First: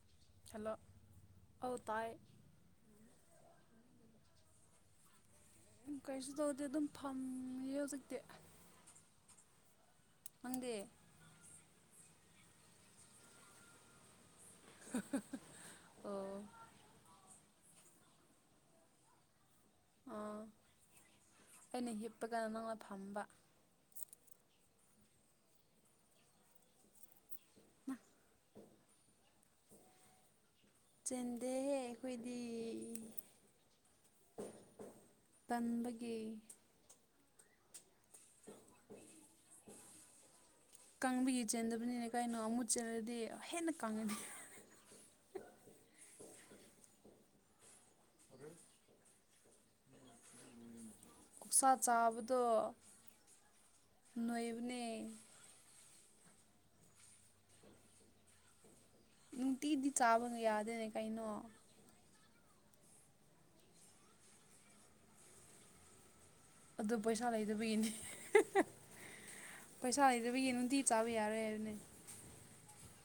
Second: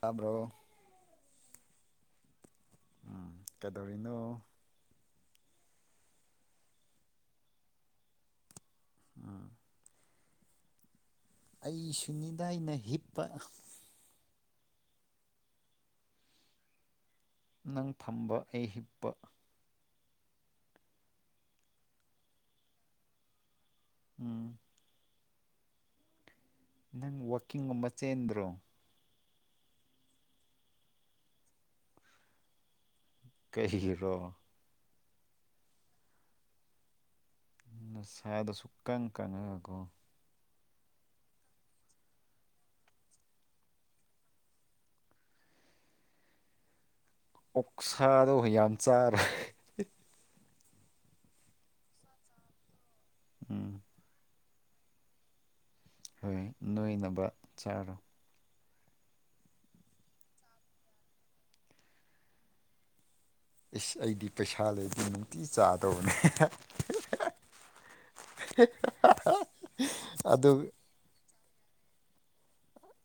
ꯇꯥꯕ꯭ꯔꯣ ꯍꯜꯂꯣ ꯑꯧ ꯇꯥꯏ ꯎꯝ ꯀꯗꯧꯔꯤꯅꯣ ꯍꯨꯝ ꯀꯩꯔꯤꯁꯨ ꯇꯧꯗꯦ ꯑꯗꯨꯝ ꯐꯝꯃꯤꯌꯦ ꯍꯧꯖꯤꯛꯇꯤ ꯎꯝ ꯅꯪꯗꯤ ꯑꯩꯁꯨꯅꯤꯗꯥꯏꯅ ꯍꯤꯞꯄ [unintelligible] ꯑꯣ ꯅꯪ ꯐꯝꯕ ꯑꯩ ꯍꯤꯞꯄ ꯑꯥ ꯑꯩꯅ ꯍꯤꯞꯄꯒꯅ ꯅꯪꯅ ꯐꯝꯕ ꯎꯝ ꯅꯪ ꯋꯥꯀꯤꯡꯒꯨꯝꯕ ꯆꯦꯟꯗ꯭ꯔꯣ ꯆꯦꯟꯗꯦꯍꯦ ꯑꯩꯈꯣꯏꯗꯤ ꯀꯔꯤꯒꯤꯔꯣ ꯇꯟꯕꯒꯤ ꯁꯥꯏꯗ ꯁꯨꯀꯥꯟ ꯀꯥꯅꯔꯣꯏꯀꯣ ꯀꯪꯕꯒꯤ ꯆꯦꯟꯗꯕꯅꯤꯅꯦ ꯀꯩꯅꯣ ꯑꯃꯨꯠ ꯆꯦꯜꯂꯗꯤ ꯍꯦꯟꯅ ꯀꯪꯉꯅꯤ ꯑꯣꯛꯁꯥꯗꯣ ꯌꯥꯝ ꯆꯥꯔꯦ ꯑꯣꯛꯁꯥ ꯆꯥꯕꯗꯣ ꯎꯝ ꯅꯣꯏꯕꯅꯦ ꯍꯣꯏ ꯅꯣꯏꯅꯕ ꯆꯥꯔꯣ ꯅꯨꯡꯇꯤꯗꯤ ꯆꯥꯕ ꯌꯥꯗꯦꯅꯦ ꯀꯩꯅꯣ ꯏꯁ ꯑꯩꯗꯤ ꯄꯩꯁꯥ ꯂꯩꯗꯤ ꯅꯨꯡꯇꯤ ꯆꯥꯗꯧꯕꯅꯦ ꯑꯗꯨ ꯄꯩꯁꯥ ꯂꯩꯇꯕꯒꯤꯅꯦ ꯄꯩꯁꯥ ꯑꯗꯨ ꯂꯩꯇꯕꯒꯤ ꯅꯨꯡꯇꯤ ꯆꯥꯕ ꯌꯥꯔꯣꯏ ꯍꯥꯏꯕꯅꯦ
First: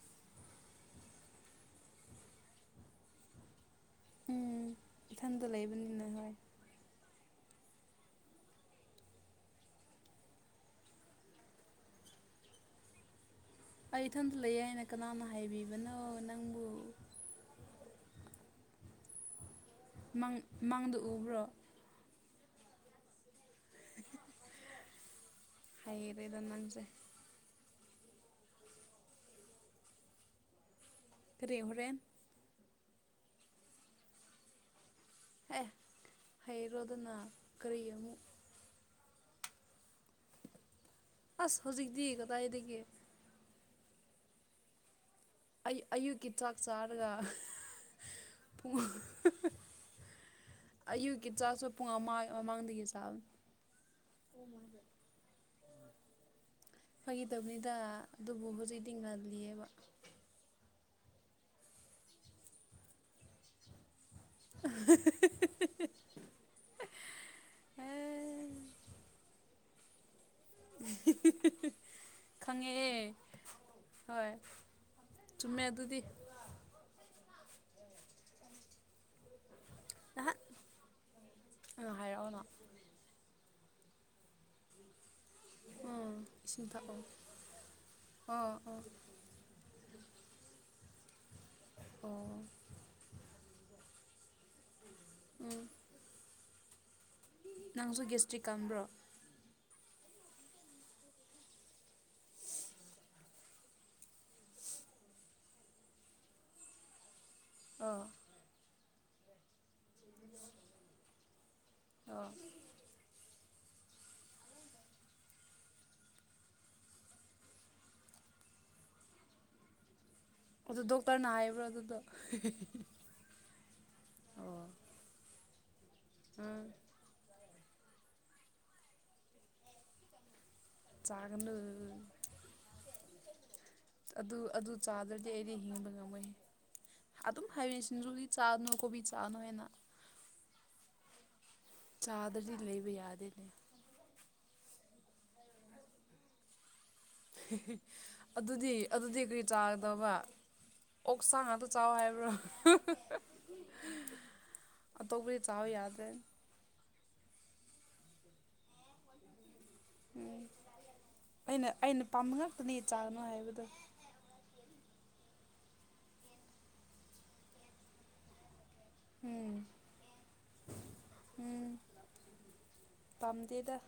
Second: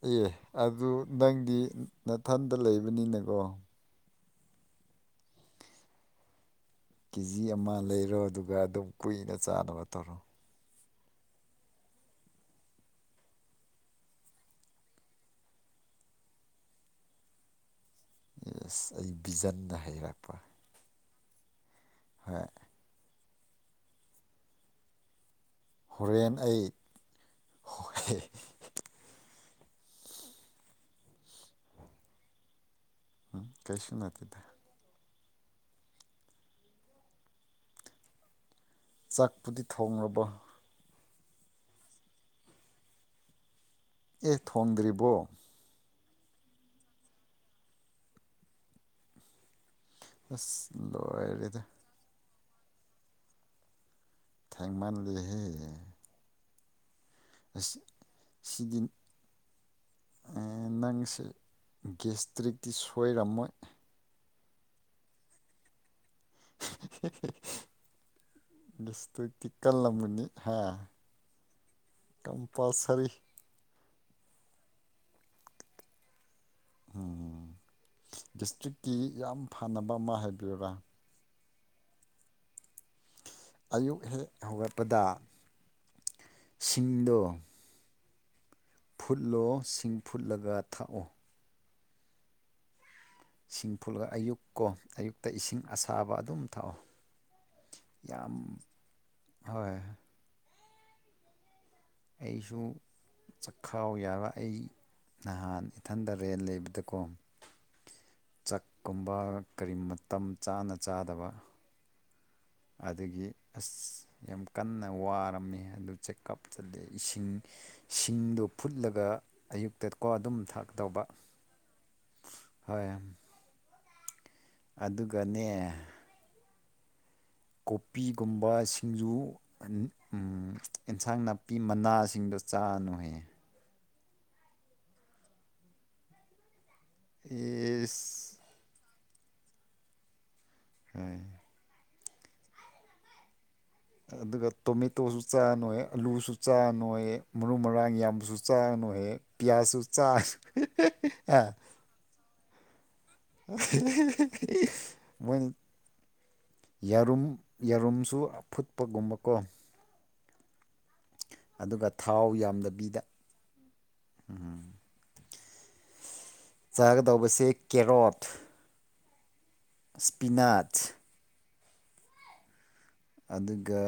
ꯑꯦ ꯑꯗꯨ ꯅꯪꯗꯤ ꯅꯊꯟꯗ ꯂꯩꯕꯅꯤꯅꯀꯣ ꯎꯝ ꯏꯊꯟꯗ ꯂꯩꯕꯅꯤꯅ ꯍꯣꯏ ꯀꯦ ꯖꯤ ꯑꯃ ꯂꯩꯔꯣ ꯑꯗꯨꯒ ꯑꯗꯨꯝ ꯀꯨꯏꯅ ꯆꯥꯅꯕ ꯇꯧꯔꯣ ꯑꯩ ꯏꯊꯟꯇ ꯂꯩꯌꯦ ꯍꯥꯏꯅ ꯀꯅꯥꯅ ꯍꯥꯏꯕꯤꯕꯅꯣ ꯅꯪꯕꯨ ꯌꯦꯁ ꯑꯩ ꯕꯤꯖꯟꯅ ꯍꯥꯏꯕ ꯃꯪ ꯃꯪꯗ ꯎꯕ꯭ꯔꯣ ꯍꯣꯏ ꯍꯣꯔꯦꯟ ꯍꯩꯔꯦꯗ ꯑꯩ ꯅꯪꯁꯦ ꯍꯣꯏ ꯀꯔꯤ ꯍꯣꯔꯦꯟ ꯎꯝ ꯀꯩꯁꯨ ꯅꯠꯇꯦꯗ ꯑꯦ ꯍꯩꯔꯣꯗꯅ ꯀꯔꯤ ꯑꯃꯨꯛ ꯆꯥꯛꯄꯨꯗꯤ ꯊꯣꯡꯉꯕ ꯑꯁ ꯍꯧꯖꯤꯛꯇꯤ ꯀꯗꯥꯏꯗꯒꯤ ꯑꯦ ꯊꯣꯡꯗ꯭ꯔꯤꯕꯣ ꯑꯩ ꯑꯌꯨꯛꯀꯤ ꯆꯥꯛ ꯆꯥꯔꯒ ꯄꯨꯡ ꯑꯁ ꯑꯌꯨꯛꯀꯤ ꯂꯣꯏꯔꯦꯗ ꯆꯥꯛꯁꯨ ꯄꯨꯡ ꯑꯃ ꯃꯃꯥꯡꯗꯒꯤ ꯆꯥꯕꯅꯤ ꯊꯦꯡꯃꯟꯂꯦꯍꯦ ꯐꯥꯒꯤ ꯇꯧꯕꯅꯤꯗ ꯑꯗꯨꯕꯨ ꯁꯤꯗꯤ ꯍꯧꯖꯤꯛꯗꯤ ꯉꯜꯂꯤꯌꯦꯕ ꯑꯦ ꯅꯪꯁꯦ ꯒꯦꯁꯇ꯭ꯔꯤꯛꯇꯤ ꯁꯣꯏꯔꯝꯃꯣꯏ [inaudible] ꯑꯦ ꯒꯦꯁꯇ꯭ꯔꯤꯛꯇꯤ ꯀꯜꯔꯝꯒꯅꯤ ꯈꯪꯉꯦꯌꯦ ꯀꯝꯄꯜꯁꯔꯤ ꯍꯣꯏ ꯆꯨꯝꯃꯦ ꯑꯗꯨꯗꯤ ꯎꯝ ꯒꯦꯁꯇ꯭ꯔꯤꯛꯀꯤ ꯌꯥꯝ ꯐꯥꯅꯕ ꯑꯃ ꯍꯥꯏꯕꯤꯌꯨꯔꯥ ꯑꯗꯨ ꯍꯥꯏꯔꯛꯑꯣꯅꯣ ꯑꯌꯨꯛ ꯍꯦꯛ ꯍꯧꯒꯠꯄꯗ ꯑꯥ ꯏꯁꯤꯡ ꯊꯥꯛꯑꯣ ꯁꯤꯡꯗꯣ ꯑꯣ ꯑꯣ ꯐꯨꯠꯂꯣ ꯁꯤꯡ ꯐꯨꯠꯂꯒ ꯊꯥꯛꯑꯣ ꯑꯣ ꯏꯁꯤꯡ ꯐꯨꯠꯂ ꯑꯌꯨꯛ ꯀꯣ ꯑꯌꯨꯛꯇ ꯏꯁꯤꯡ ꯎꯝ ꯑꯁꯥꯕ ꯑꯗꯨꯝ ꯊꯛꯑꯣ ꯅꯪꯁꯨ ꯌꯥꯝ ꯒꯦꯁꯇ꯭ꯔꯤꯛ ꯀꯟꯕ꯭ꯔꯣ ꯍꯣꯏ ꯑꯩꯁꯨ ꯆꯥꯛꯈꯥꯎ ꯌꯥꯕ ꯑꯩ ꯅꯍꯥꯟ ꯏꯊꯟꯇ ꯔꯦꯟ ꯂꯩꯕꯗꯀꯣ ꯑꯥ ꯆꯛꯀꯨꯝꯕ ꯀꯔꯤ ꯃꯇꯝ ꯆꯥꯅ ꯆꯥꯗꯕ ꯑꯣ ꯑꯗꯒꯤ ꯑꯁ ꯌꯥꯝ ꯀꯟꯅ ꯋꯥꯔꯝꯃꯦ ꯑꯗꯨ ꯆꯦꯛꯀꯞ ꯆꯠꯂꯦ ꯏꯁꯤꯡ ꯁꯤꯡꯗꯨ ꯐꯨꯠꯂꯒ ꯑꯌꯨꯛꯇ ꯀꯣ ꯑꯗꯨꯝ ꯑꯗꯨ ꯊꯛꯇꯧꯕ ꯗꯣꯛꯇꯔꯅ ꯍꯥꯏꯕ꯭ꯔꯥ ꯑꯗꯨꯗꯣ ꯍꯣꯏ ꯑꯣ ꯑꯗꯨꯒꯅꯦ ꯎꯝ ꯀꯣꯄꯤꯒꯨꯝꯕ ꯁꯤꯡꯖꯨ ꯎꯝ ꯎꯝ ꯑꯦꯟꯁꯥꯡ ꯆꯥꯒꯅꯨ ꯅꯥꯄꯤ ꯃꯅꯥꯁꯤꯡꯗꯣ ꯆꯥꯅꯨ ꯍꯌꯦ ꯑꯗꯨ ꯑꯗꯨ ꯆꯥꯗ꯭ꯔꯗꯤ ꯑꯩꯗꯤ ꯍꯤꯡꯕ ꯉꯝꯃꯣꯏꯍꯦ ꯑꯗꯨꯝ ꯍꯥꯏꯔ ꯁꯤꯡꯖꯨꯒꯤ ꯏꯁ ꯆꯥꯅꯨ ꯀꯣꯕꯤ ꯆꯥꯅꯣ ꯍꯥꯏꯅ ꯎꯝ ꯆꯥꯗꯔꯗꯤ ꯂꯩꯕ ꯌꯥꯗꯦꯅꯦ ꯑꯗꯨꯒ ꯇꯣꯃꯦꯇꯣꯁꯨ ꯆꯥꯅꯣꯌꯦ ꯑꯂꯨꯁꯨ ꯆꯥꯅꯣꯌꯦ ꯃꯔꯨ ꯃꯔꯥꯡ ꯌꯥꯝꯁꯨ ꯑꯗꯨꯗꯤ ꯆꯥꯅꯨꯌꯦ ꯑꯗꯨꯗꯤ ꯀꯔꯤ ꯄꯤꯌꯥꯁꯁꯨ ꯆꯥ ꯆꯥꯒꯗꯕ ꯑꯣꯛꯁꯥ ꯑ ꯉꯥꯛꯇ ꯆꯥꯎ ꯍꯥꯏꯕ꯭ꯔꯣ ꯑꯇꯣꯞꯄꯗꯤ [unintelligible] ꯆꯥꯎ ꯌꯥꯗ꯭ꯔꯦ ꯌꯥꯔꯨꯝ ꯌꯥꯔꯨꯝꯁꯨ ꯑꯐꯨꯠꯄꯒꯨꯝꯕ ꯀꯣ ꯎꯝ ꯑꯩꯅ ꯑꯗꯨꯒ ꯑꯩꯅ ꯄꯥꯝꯕ ꯉꯥꯛꯇꯅꯦ ꯆꯥꯒꯅꯣ ꯍꯥꯏꯕꯗꯣ ꯎꯝ ꯆꯥꯒꯗꯧꯕꯁꯦ ꯀꯦꯔꯣꯠ ꯎꯝ ꯁ꯭ꯄꯤꯅꯥꯠꯁ ꯎꯝ ꯄꯥꯝꯗꯦꯗ ꯑꯗꯨꯒ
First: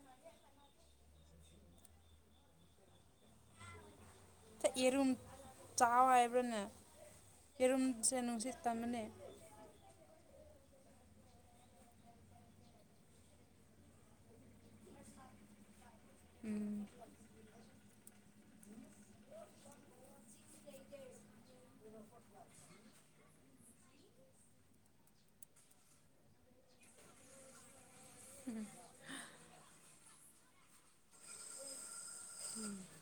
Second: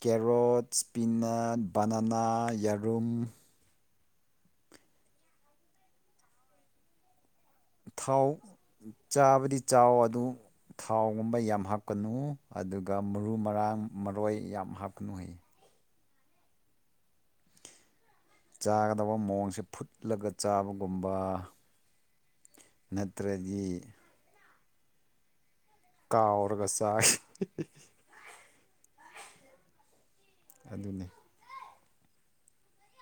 ꯀꯦꯔꯣꯠ ꯁ꯭ꯄꯤꯅꯠ ꯕꯅꯅꯥ ꯌꯦꯔꯨꯝ ꯌꯦꯔꯨꯝ ꯆꯥꯎ ꯍꯥꯏꯕ꯭ꯔꯅꯦ ꯌꯦꯔꯨꯝꯁꯦ ꯊꯥꯎ ꯅꯨꯡꯁꯤꯠ ꯇꯝꯃꯅꯦ ꯆꯥꯕꯗꯤ ꯆꯥꯎ ꯑꯗꯨ ꯊꯥꯎꯒꯨꯝꯕ ꯌꯥꯝ ꯍꯥꯞꯀꯅꯨ ꯑꯗꯨꯒ ꯃꯔꯨ ꯃꯔꯥꯡ ꯃꯔꯣꯏ ꯌꯥꯝ ꯍꯥꯞꯀꯅꯨꯌꯦ ꯎꯝ ꯆꯥꯒꯗꯕ ꯃꯑꯣꯡꯁꯦ ꯐꯨꯠꯂꯒ ꯆꯥꯕꯒꯨꯝꯕ ꯅꯠ [unintelligible] ꯀꯥꯎꯔꯒ ꯆꯥꯏ [unintelligible] ꯑꯗꯨꯅꯦ [inaudible]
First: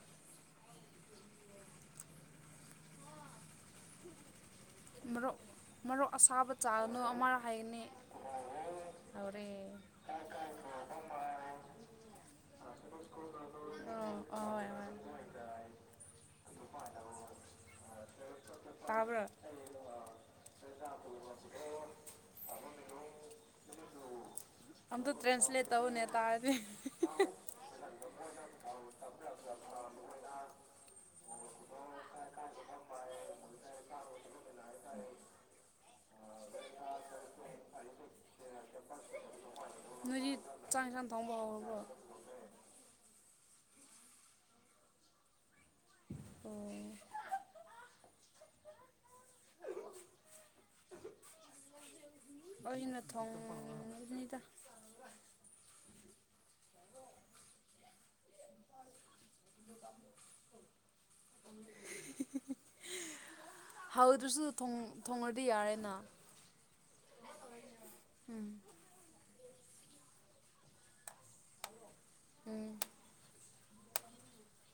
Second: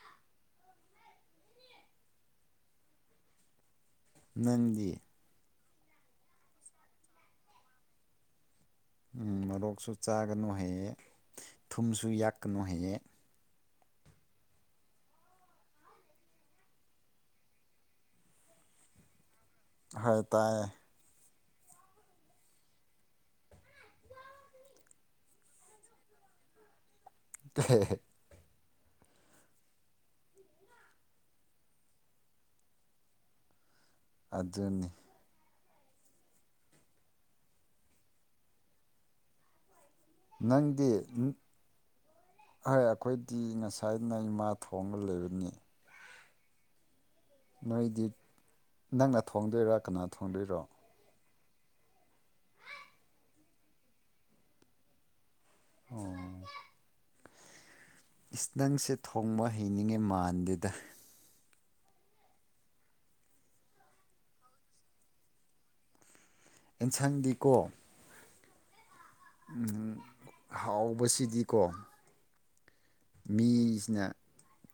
ꯅꯪꯗꯤ ꯃꯔꯣꯛ ꯃꯔꯣꯛ ꯑꯁꯥꯕ ꯆꯥꯅꯨ ꯑꯃ ꯍꯥꯏꯅꯤ ꯎꯝ ꯃꯣꯔꯣꯛꯁꯨ ꯆꯥꯒꯅꯨ ꯍꯥꯏꯌꯦ ꯊꯨꯝꯁꯨ ꯌꯥꯛꯀꯅꯨ ꯍꯥꯏꯌꯦ ꯑꯣ ꯍꯣꯏ ꯍꯣꯏ ꯇꯥꯕꯔ ꯍꯣꯏ ꯇꯥꯏꯌꯦ [unintelligible] ꯑꯝꯇ ꯇ꯭ꯔꯦꯟꯁꯂꯦꯇ ꯇꯧ ꯅꯦ ꯇꯥꯔꯗꯤ [unintelligible] ꯑꯗꯨꯅꯤ ꯅꯣꯏꯗꯤ ꯆꯥꯡ ꯅꯪꯗꯤ ꯢꯟꯁꯥꯡ ꯊꯣꯡꯕ ꯍꯧꯔꯕ꯭ꯔꯣ ꯍꯣꯏ ꯑꯩꯈꯣꯏꯗꯤ ꯉꯁꯥꯏꯅ ꯏꯃꯥ ꯊꯣꯡꯕ ꯂꯩꯕꯅꯤ ꯑꯣ ꯅꯣꯏꯗꯤ ꯅꯪꯅ ꯊꯣꯡꯗꯣꯏꯔꯣ ꯀꯅꯥ ꯊꯣꯡꯗꯣꯏꯔꯣ ꯑꯩꯅ ꯊꯣꯛꯅꯤꯗ ꯑꯣ ꯏꯁ ꯅꯪꯁꯦ ꯊꯣꯡꯕ ꯍꯩꯅꯤꯡꯉꯦ ꯃꯥꯟꯗꯦꯗ [unintelligible] ꯍꯥꯎꯗ꯭ꯔꯁꯨ ꯊꯣꯡꯉꯗꯤ ꯌꯥꯔꯦꯅ ꯑꯦꯟꯁꯥꯡꯗꯤꯀꯣ ꯎꯝ ꯎꯝ ꯍꯥꯎꯕꯁꯤꯗꯤꯀꯣ ꯎꯝ ꯃꯤꯁꯤꯅ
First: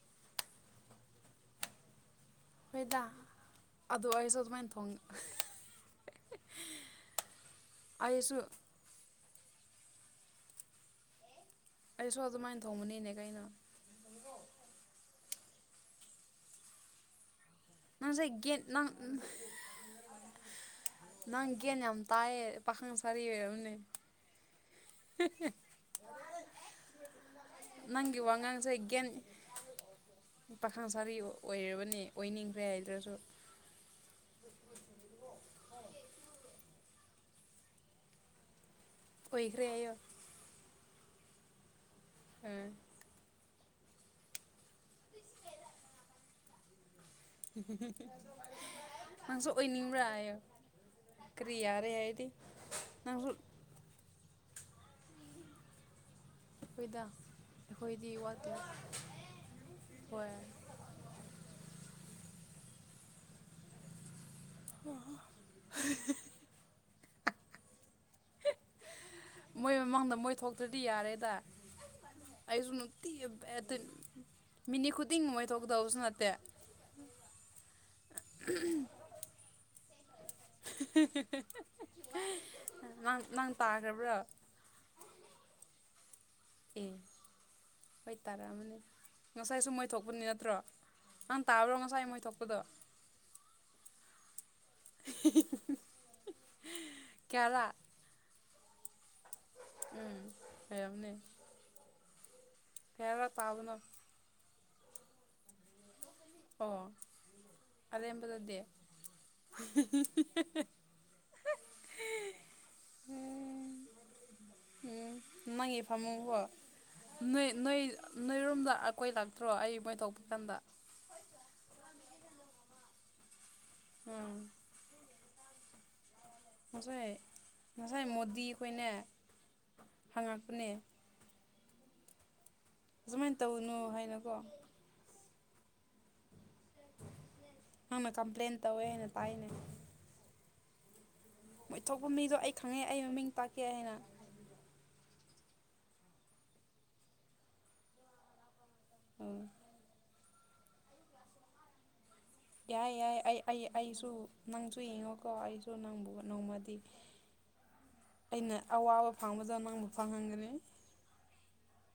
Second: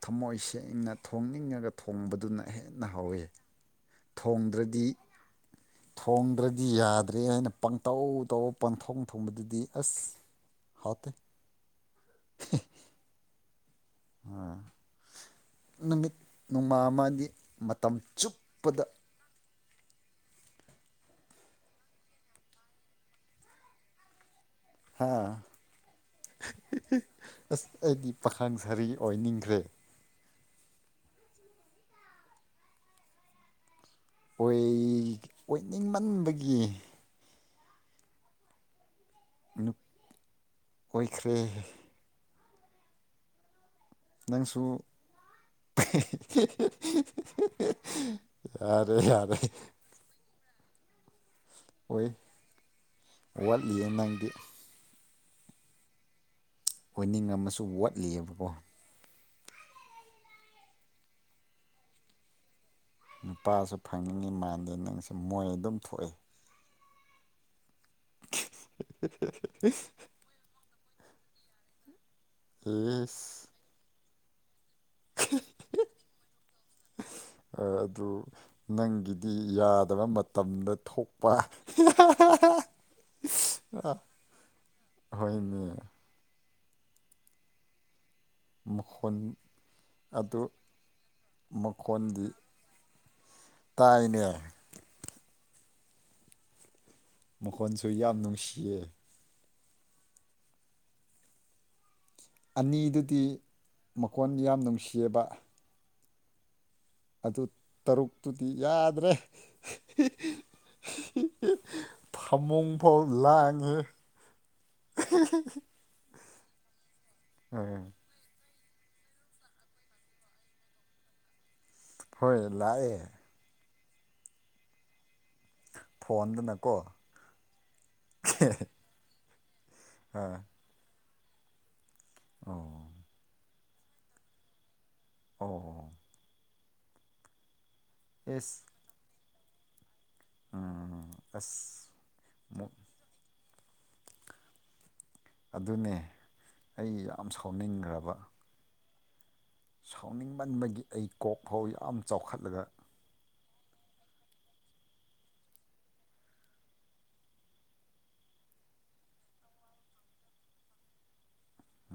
ꯊꯃꯣꯏ ꯁꯦꯡꯅ ꯊꯣꯡꯅꯤꯡꯉꯒ ꯊꯣꯡꯕꯗꯨꯅ ꯍꯦꯟꯅ ꯍꯣꯏꯗ ꯍꯥꯎꯋꯤ ꯑꯗꯣ ꯑꯩꯁꯨ ꯑꯗꯨꯃꯥꯏꯅ ꯊꯣꯡꯗ꯭ꯔꯗꯤ ꯊꯣꯡ ꯊꯣꯡꯗ꯭ꯔꯗꯤ ꯌꯥꯗ꯭ꯔꯦ ꯍꯥꯏꯅ ꯄꯪꯇꯧ ꯑꯩꯁꯨ ꯇꯧ ꯄꯪꯊꯣꯡ ꯊꯣꯡꯕꯗꯨꯗꯤ ꯑꯁ ꯍꯥꯎꯇꯦ ꯑꯩꯁꯨ ꯑꯗꯨꯃꯥꯏꯅ ꯊꯣꯡꯕꯅꯤꯅꯦ ꯀꯩꯅꯣ ꯅꯨꯃꯤꯠ ꯅꯣꯡꯃꯥ ꯑꯃꯗꯤꯃ ꯅꯪꯁꯦ ꯒꯦꯠ ꯅꯪ ꯅꯪ ꯒꯦꯟ ꯌꯥꯝ ꯇꯥꯏꯌꯦ ꯄꯥꯈꯪ ꯁꯥꯔꯤ ꯑꯣꯏꯔꯝꯃꯅꯤ ꯍꯥ ꯑꯁ ꯑꯩꯗꯤ ꯅꯪꯒꯤ ꯄꯥꯈꯪ ꯋꯥꯉꯥꯡꯁꯦ ꯁꯥꯔꯤ ꯒ꯭ꯌꯥꯟ ꯑꯣꯏꯅꯤꯡꯗꯔꯦ ꯄꯥꯈꯪ ꯁꯥꯥꯕꯤ ꯑꯣꯏꯔꯕꯅꯤ ꯑꯣꯏꯅꯤꯡꯗ꯭ꯔꯦ ꯍꯥꯏꯗ꯭ꯔꯁꯨ ꯑꯣꯏ ꯑꯣꯏꯅꯤꯡꯃꯟꯕꯒꯤ ꯑꯣꯏꯈ꯭ꯔꯦ ꯍꯥꯏꯑꯣ ꯑꯣꯏꯈ꯭ꯔꯦ ꯎꯝ ꯅꯪꯁꯨ ꯌꯥꯔꯦ ꯌꯥꯔꯦ ꯅꯪꯁꯨ ꯑꯣꯏꯅꯤꯡꯕ꯭ꯔꯥ ꯍꯥꯏꯑꯣ ꯀꯔꯤꯌꯥꯥꯔꯦ ꯑꯣꯏ ꯍꯥꯏꯗꯤ ꯅꯪꯁꯨ ꯋꯥꯠꯂꯤꯌꯦ ꯅꯪꯗꯤ ꯑꯩꯈꯣꯏꯗ ꯑꯣꯏꯅꯤꯡꯉꯝꯃꯁꯨ ꯑꯩꯈꯣꯏꯗꯤ ꯋꯥꯠꯂꯤꯑꯕꯀꯣ ꯋꯥꯠꯀꯦ ꯍꯣꯏ ꯅꯨꯄꯥꯁꯨ ꯐꯪꯅꯤꯡꯉꯤ ꯃꯥꯟꯂꯦ ꯅꯪꯁꯨ ꯃꯣꯏ ꯑꯗꯨꯝ ꯊꯣꯛꯏ ꯃꯣꯏ ꯃꯃꯥꯡꯗ ꯃꯣꯏ ꯊꯣꯛꯇ꯭ꯔꯗꯤ ꯌꯥꯔꯦꯗ ꯑꯩꯁꯨ ꯅꯨꯡꯇꯤ ꯏꯁ ꯑꯗꯨ ꯃꯤꯅꯤ ꯈꯨꯨꯗ ꯇꯤꯡ ꯃꯣꯏ ꯊꯣꯛꯀꯇꯕꯁꯨ ꯅꯠꯇꯦ ꯑꯗꯨ ꯅꯪꯒꯤꯗꯤ ꯌꯥꯗꯕ ꯃꯇꯝ ꯃꯇꯝꯗ ꯊꯣꯛꯄ ꯅꯪ ꯅꯪ ꯇꯥꯈ꯭ꯔꯕ꯭ꯔꯣ ꯍꯣꯏꯅꯦ ꯑꯦ ꯍꯣꯏ ꯇꯥꯔꯛꯑꯃꯅꯤ ꯃꯈꯣꯟ ꯉꯁꯥꯏꯁꯨ ꯃꯣꯏ ꯊꯣꯛꯄꯅꯤ ꯑꯗꯨ ꯅꯠꯇ꯭ꯔꯣ ꯅꯪ ꯇꯥꯕ꯭ꯔꯣ ꯉꯁꯥꯏ ꯃꯣꯏ ꯃꯈꯣꯟꯗꯤ ꯊꯣꯛꯄꯗꯣ ꯇꯥꯏꯅꯦ ꯍꯤ ꯍꯤ ꯍꯤ ꯃꯈꯣꯟꯁꯨ ꯌꯥꯝ ꯅꯨꯡꯁꯤꯌꯦ ꯎꯝ ꯐꯔꯥꯕꯥꯅꯦ ꯑꯅꯤꯗꯨꯗꯤ ꯇꯥꯕꯅꯣ ꯃꯈꯀꯣꯟ ꯌꯥꯝ ꯅꯨꯡꯁꯤꯌꯦꯕ ꯑꯣ ꯑꯗꯨ ꯇꯔꯨꯛꯇꯨꯗꯤ ꯑꯔꯦꯝꯕꯗꯗꯤ ꯌꯥꯗ꯭ꯔꯦ ꯐꯃꯨꯡꯐꯥꯎ ꯂꯥꯡꯉꯦ ꯎꯕ ꯃꯒꯤ ꯐꯃꯨꯡ ꯀꯣ ꯅꯣꯢ ꯅꯣꯢ ꯎꯝ ꯅꯣꯏꯔꯣꯝꯗ ꯑꯩꯈꯣꯏ ꯂꯥꯛꯇ꯭ꯔꯣ ꯑꯩ ꯃꯣꯏ ꯊꯣꯛꯣꯛꯄ ꯀꯥꯟꯗ ꯍꯣꯏ ꯂꯥꯛꯑꯦ ꯑ ꯐꯣꯟꯗꯨꯅꯠ ꯉꯁꯥꯏ ꯉꯁꯥꯏ ꯃꯣꯗꯤ ꯈꯣꯏꯅꯦ ꯍꯪꯉꯛꯄꯅꯦ ꯑꯧ ꯑꯁꯨꯃꯥꯢ ꯇꯧꯅꯨ ꯍꯥꯢꯅꯀꯣ ꯑꯣ ꯍꯣ ꯅꯪꯅ ꯀꯝꯄ꯭ꯂꯦꯟ ꯇꯧꯋꯦꯅ ꯇꯥꯢꯅꯦ ꯑꯥ.. ꯃꯣꯢ ꯊꯣꯛꯄ ꯃꯤꯗꯣ ꯑꯩ ꯈꯪꯉꯦ ꯑꯩ ꯃꯃꯤꯡ ꯇꯥꯛꯀꯦ ꯍꯥꯢꯅ ꯑꯗꯨꯅꯦ ꯑꯩ ꯌꯥꯝ ꯁꯥꯎꯅꯤꯡꯒ꯭ꯔꯕ ꯑꯣ ꯁꯥꯎꯅꯤꯡꯃꯟꯕꯒꯤ ꯑꯩ ꯀꯣꯛ ꯐꯥꯎ ꯌꯥꯝ ꯆꯥꯎꯈꯠꯂꯒ ꯑꯩ ꯌꯥꯢ ꯑꯩ ꯑꯩ ꯑꯩꯁꯨ ꯅꯪꯁꯨ ꯌꯦꯡꯉꯣꯀꯣ ꯑꯩꯁꯨ ꯅꯪꯕꯨ ꯅꯣꯡꯃꯗꯤ ꯑꯩꯅ ꯑꯋꯥꯕ ꯐꯪꯕꯗ ꯅꯪꯕꯨ ꯐꯪꯍꯟꯒꯅꯤ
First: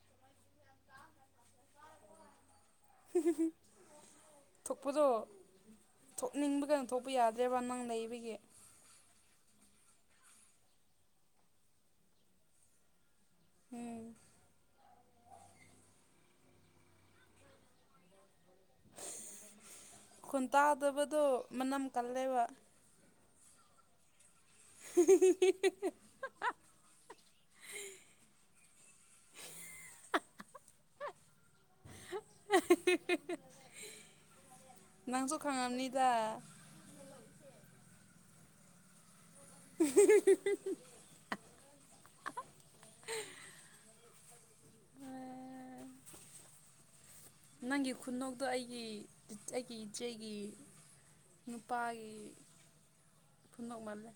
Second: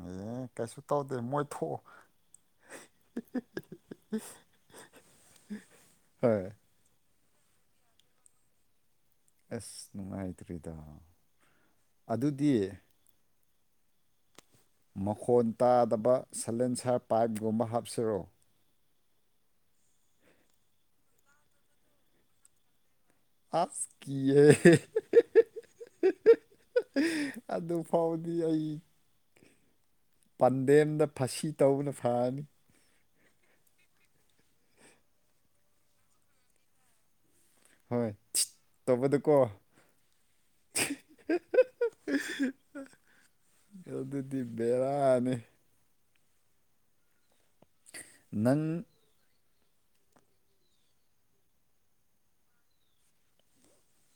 ꯑꯦ ꯀꯩꯁꯨ ꯇꯧꯗꯦ ꯃꯣꯢ ꯊꯣꯛꯎ ꯄꯗꯣ ꯊꯣꯛꯅꯤꯡꯕꯒ ꯊꯣꯛꯄ ꯌꯥꯗ꯭ꯔꯦꯕ꯭ꯔ ꯅꯪ ꯂꯩꯕꯒꯤ ꯑꯁ ꯅꯨꯡꯉꯥꯢꯇ꯭ꯔꯤꯗ ꯑꯗꯨꯗꯤ ꯎꯝ ꯃꯈꯣꯟ ꯇꯥꯗꯕ ꯁꯂꯦꯟꯁꯔ ꯄꯥꯢꯞꯒꯨꯝꯕ ꯍꯥꯞꯁꯤꯔꯣ ꯃꯈꯣꯟꯇꯥꯗꯕꯗꯣ ꯃꯅꯝ ꯀꯜꯂꯦꯕ ꯑꯁ ꯀꯤꯍꯦ ꯍꯤ ꯍꯤ ꯍꯤ ꯑꯗꯨ ꯐꯥꯎꯕꯗꯤ ꯑꯩ ꯄꯥꯟꯗꯦꯝꯗ ꯐꯁꯤ ꯇꯧꯕꯅ ꯐꯔꯅꯤ ꯑ ꯍ ꯍ ꯍ ꯍ ꯅꯪꯁꯨ ꯈꯪꯉꯝꯅꯤꯗ ꯍꯣꯢ ꯊꯤꯠ ꯇꯧꯕꯗꯣꯀꯣ ꯑꯍ ꯍ ꯍ ꯍ ꯍ ꯑꯗꯨꯗꯤ ꯕꯦꯔꯥꯅꯦ ꯅꯪꯒꯤ ꯈꯨꯅꯣꯛꯇꯣ ꯅꯪ ꯑꯩꯒꯤ ꯑꯩꯒꯤ ꯏꯆꯦꯒꯤ ꯅꯨꯄꯥꯒꯤ ꯈꯨꯅꯣꯛꯃꯜꯂꯦ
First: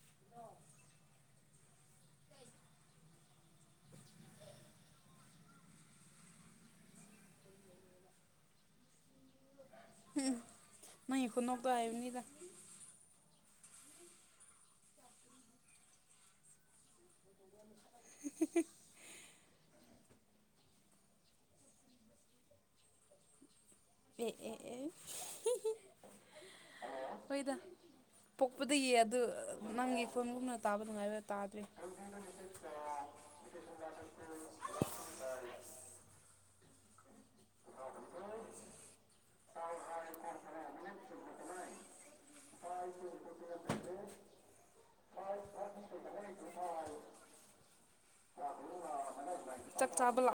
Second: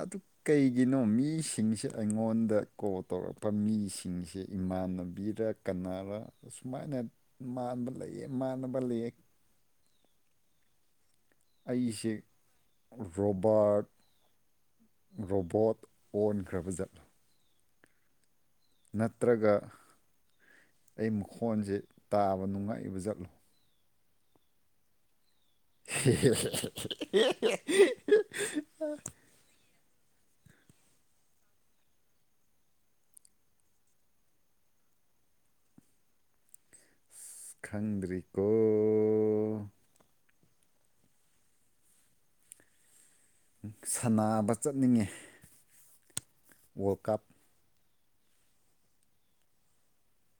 ꯑꯗꯨ ꯀꯩꯒꯤꯅꯣ ꯃꯤꯁꯤꯡꯁꯦ ꯑꯩꯉꯣꯟꯗ ꯀꯣꯜ ꯇꯧꯔꯛꯄ ꯃꯤꯁꯤꯡꯁꯦ ꯏꯃꯥꯟꯅꯕꯤꯔꯛ ꯀꯅꯥꯔ ꯑꯁꯨꯃꯥꯏꯅꯠ ꯃꯥꯟꯕ ꯂꯩꯌꯦ ꯃꯥꯟꯅꯕ ꯂꯩꯌꯦ ꯎꯝ ꯃꯥꯏ ꯈꯨꯅꯣꯛꯇꯣ ꯑꯩꯁꯦ ꯍꯥꯏꯕꯅꯤꯗ ꯔꯣꯕꯥꯔꯠ ꯔꯣꯕꯣꯠ ꯑꯣꯟꯈ꯭ꯔꯕ ꯖꯠ [unintelligible] ꯅꯠꯇ꯭ꯔꯒ ꯑꯩ ꯃꯈꯣꯟꯖꯦ ꯇꯥꯕ ꯅꯨꯡꯉꯥꯏꯕ ꯖꯠꯂꯨ ꯑꯦ ꯑꯦ ꯑꯦ ꯍꯤꯍꯤ [unintelligible] ꯄꯣꯛꯄꯗꯩ ꯌꯦ ꯑꯗꯨ ꯅꯪꯒꯤ ꯐꯝꯃꯨꯅ ꯇꯥꯕ ꯅꯨꯡꯉꯥꯏꯕ ꯇꯥꯗ꯭ꯔꯦ ꯈꯪꯗ꯭ꯔꯤꯀꯣ [inaudible] ꯁꯟꯅꯕꯥ ꯆꯠꯅꯤꯡꯉꯦ ꯋꯥꯀꯞ ꯆꯛꯆꯥꯕ ꯂꯥꯛ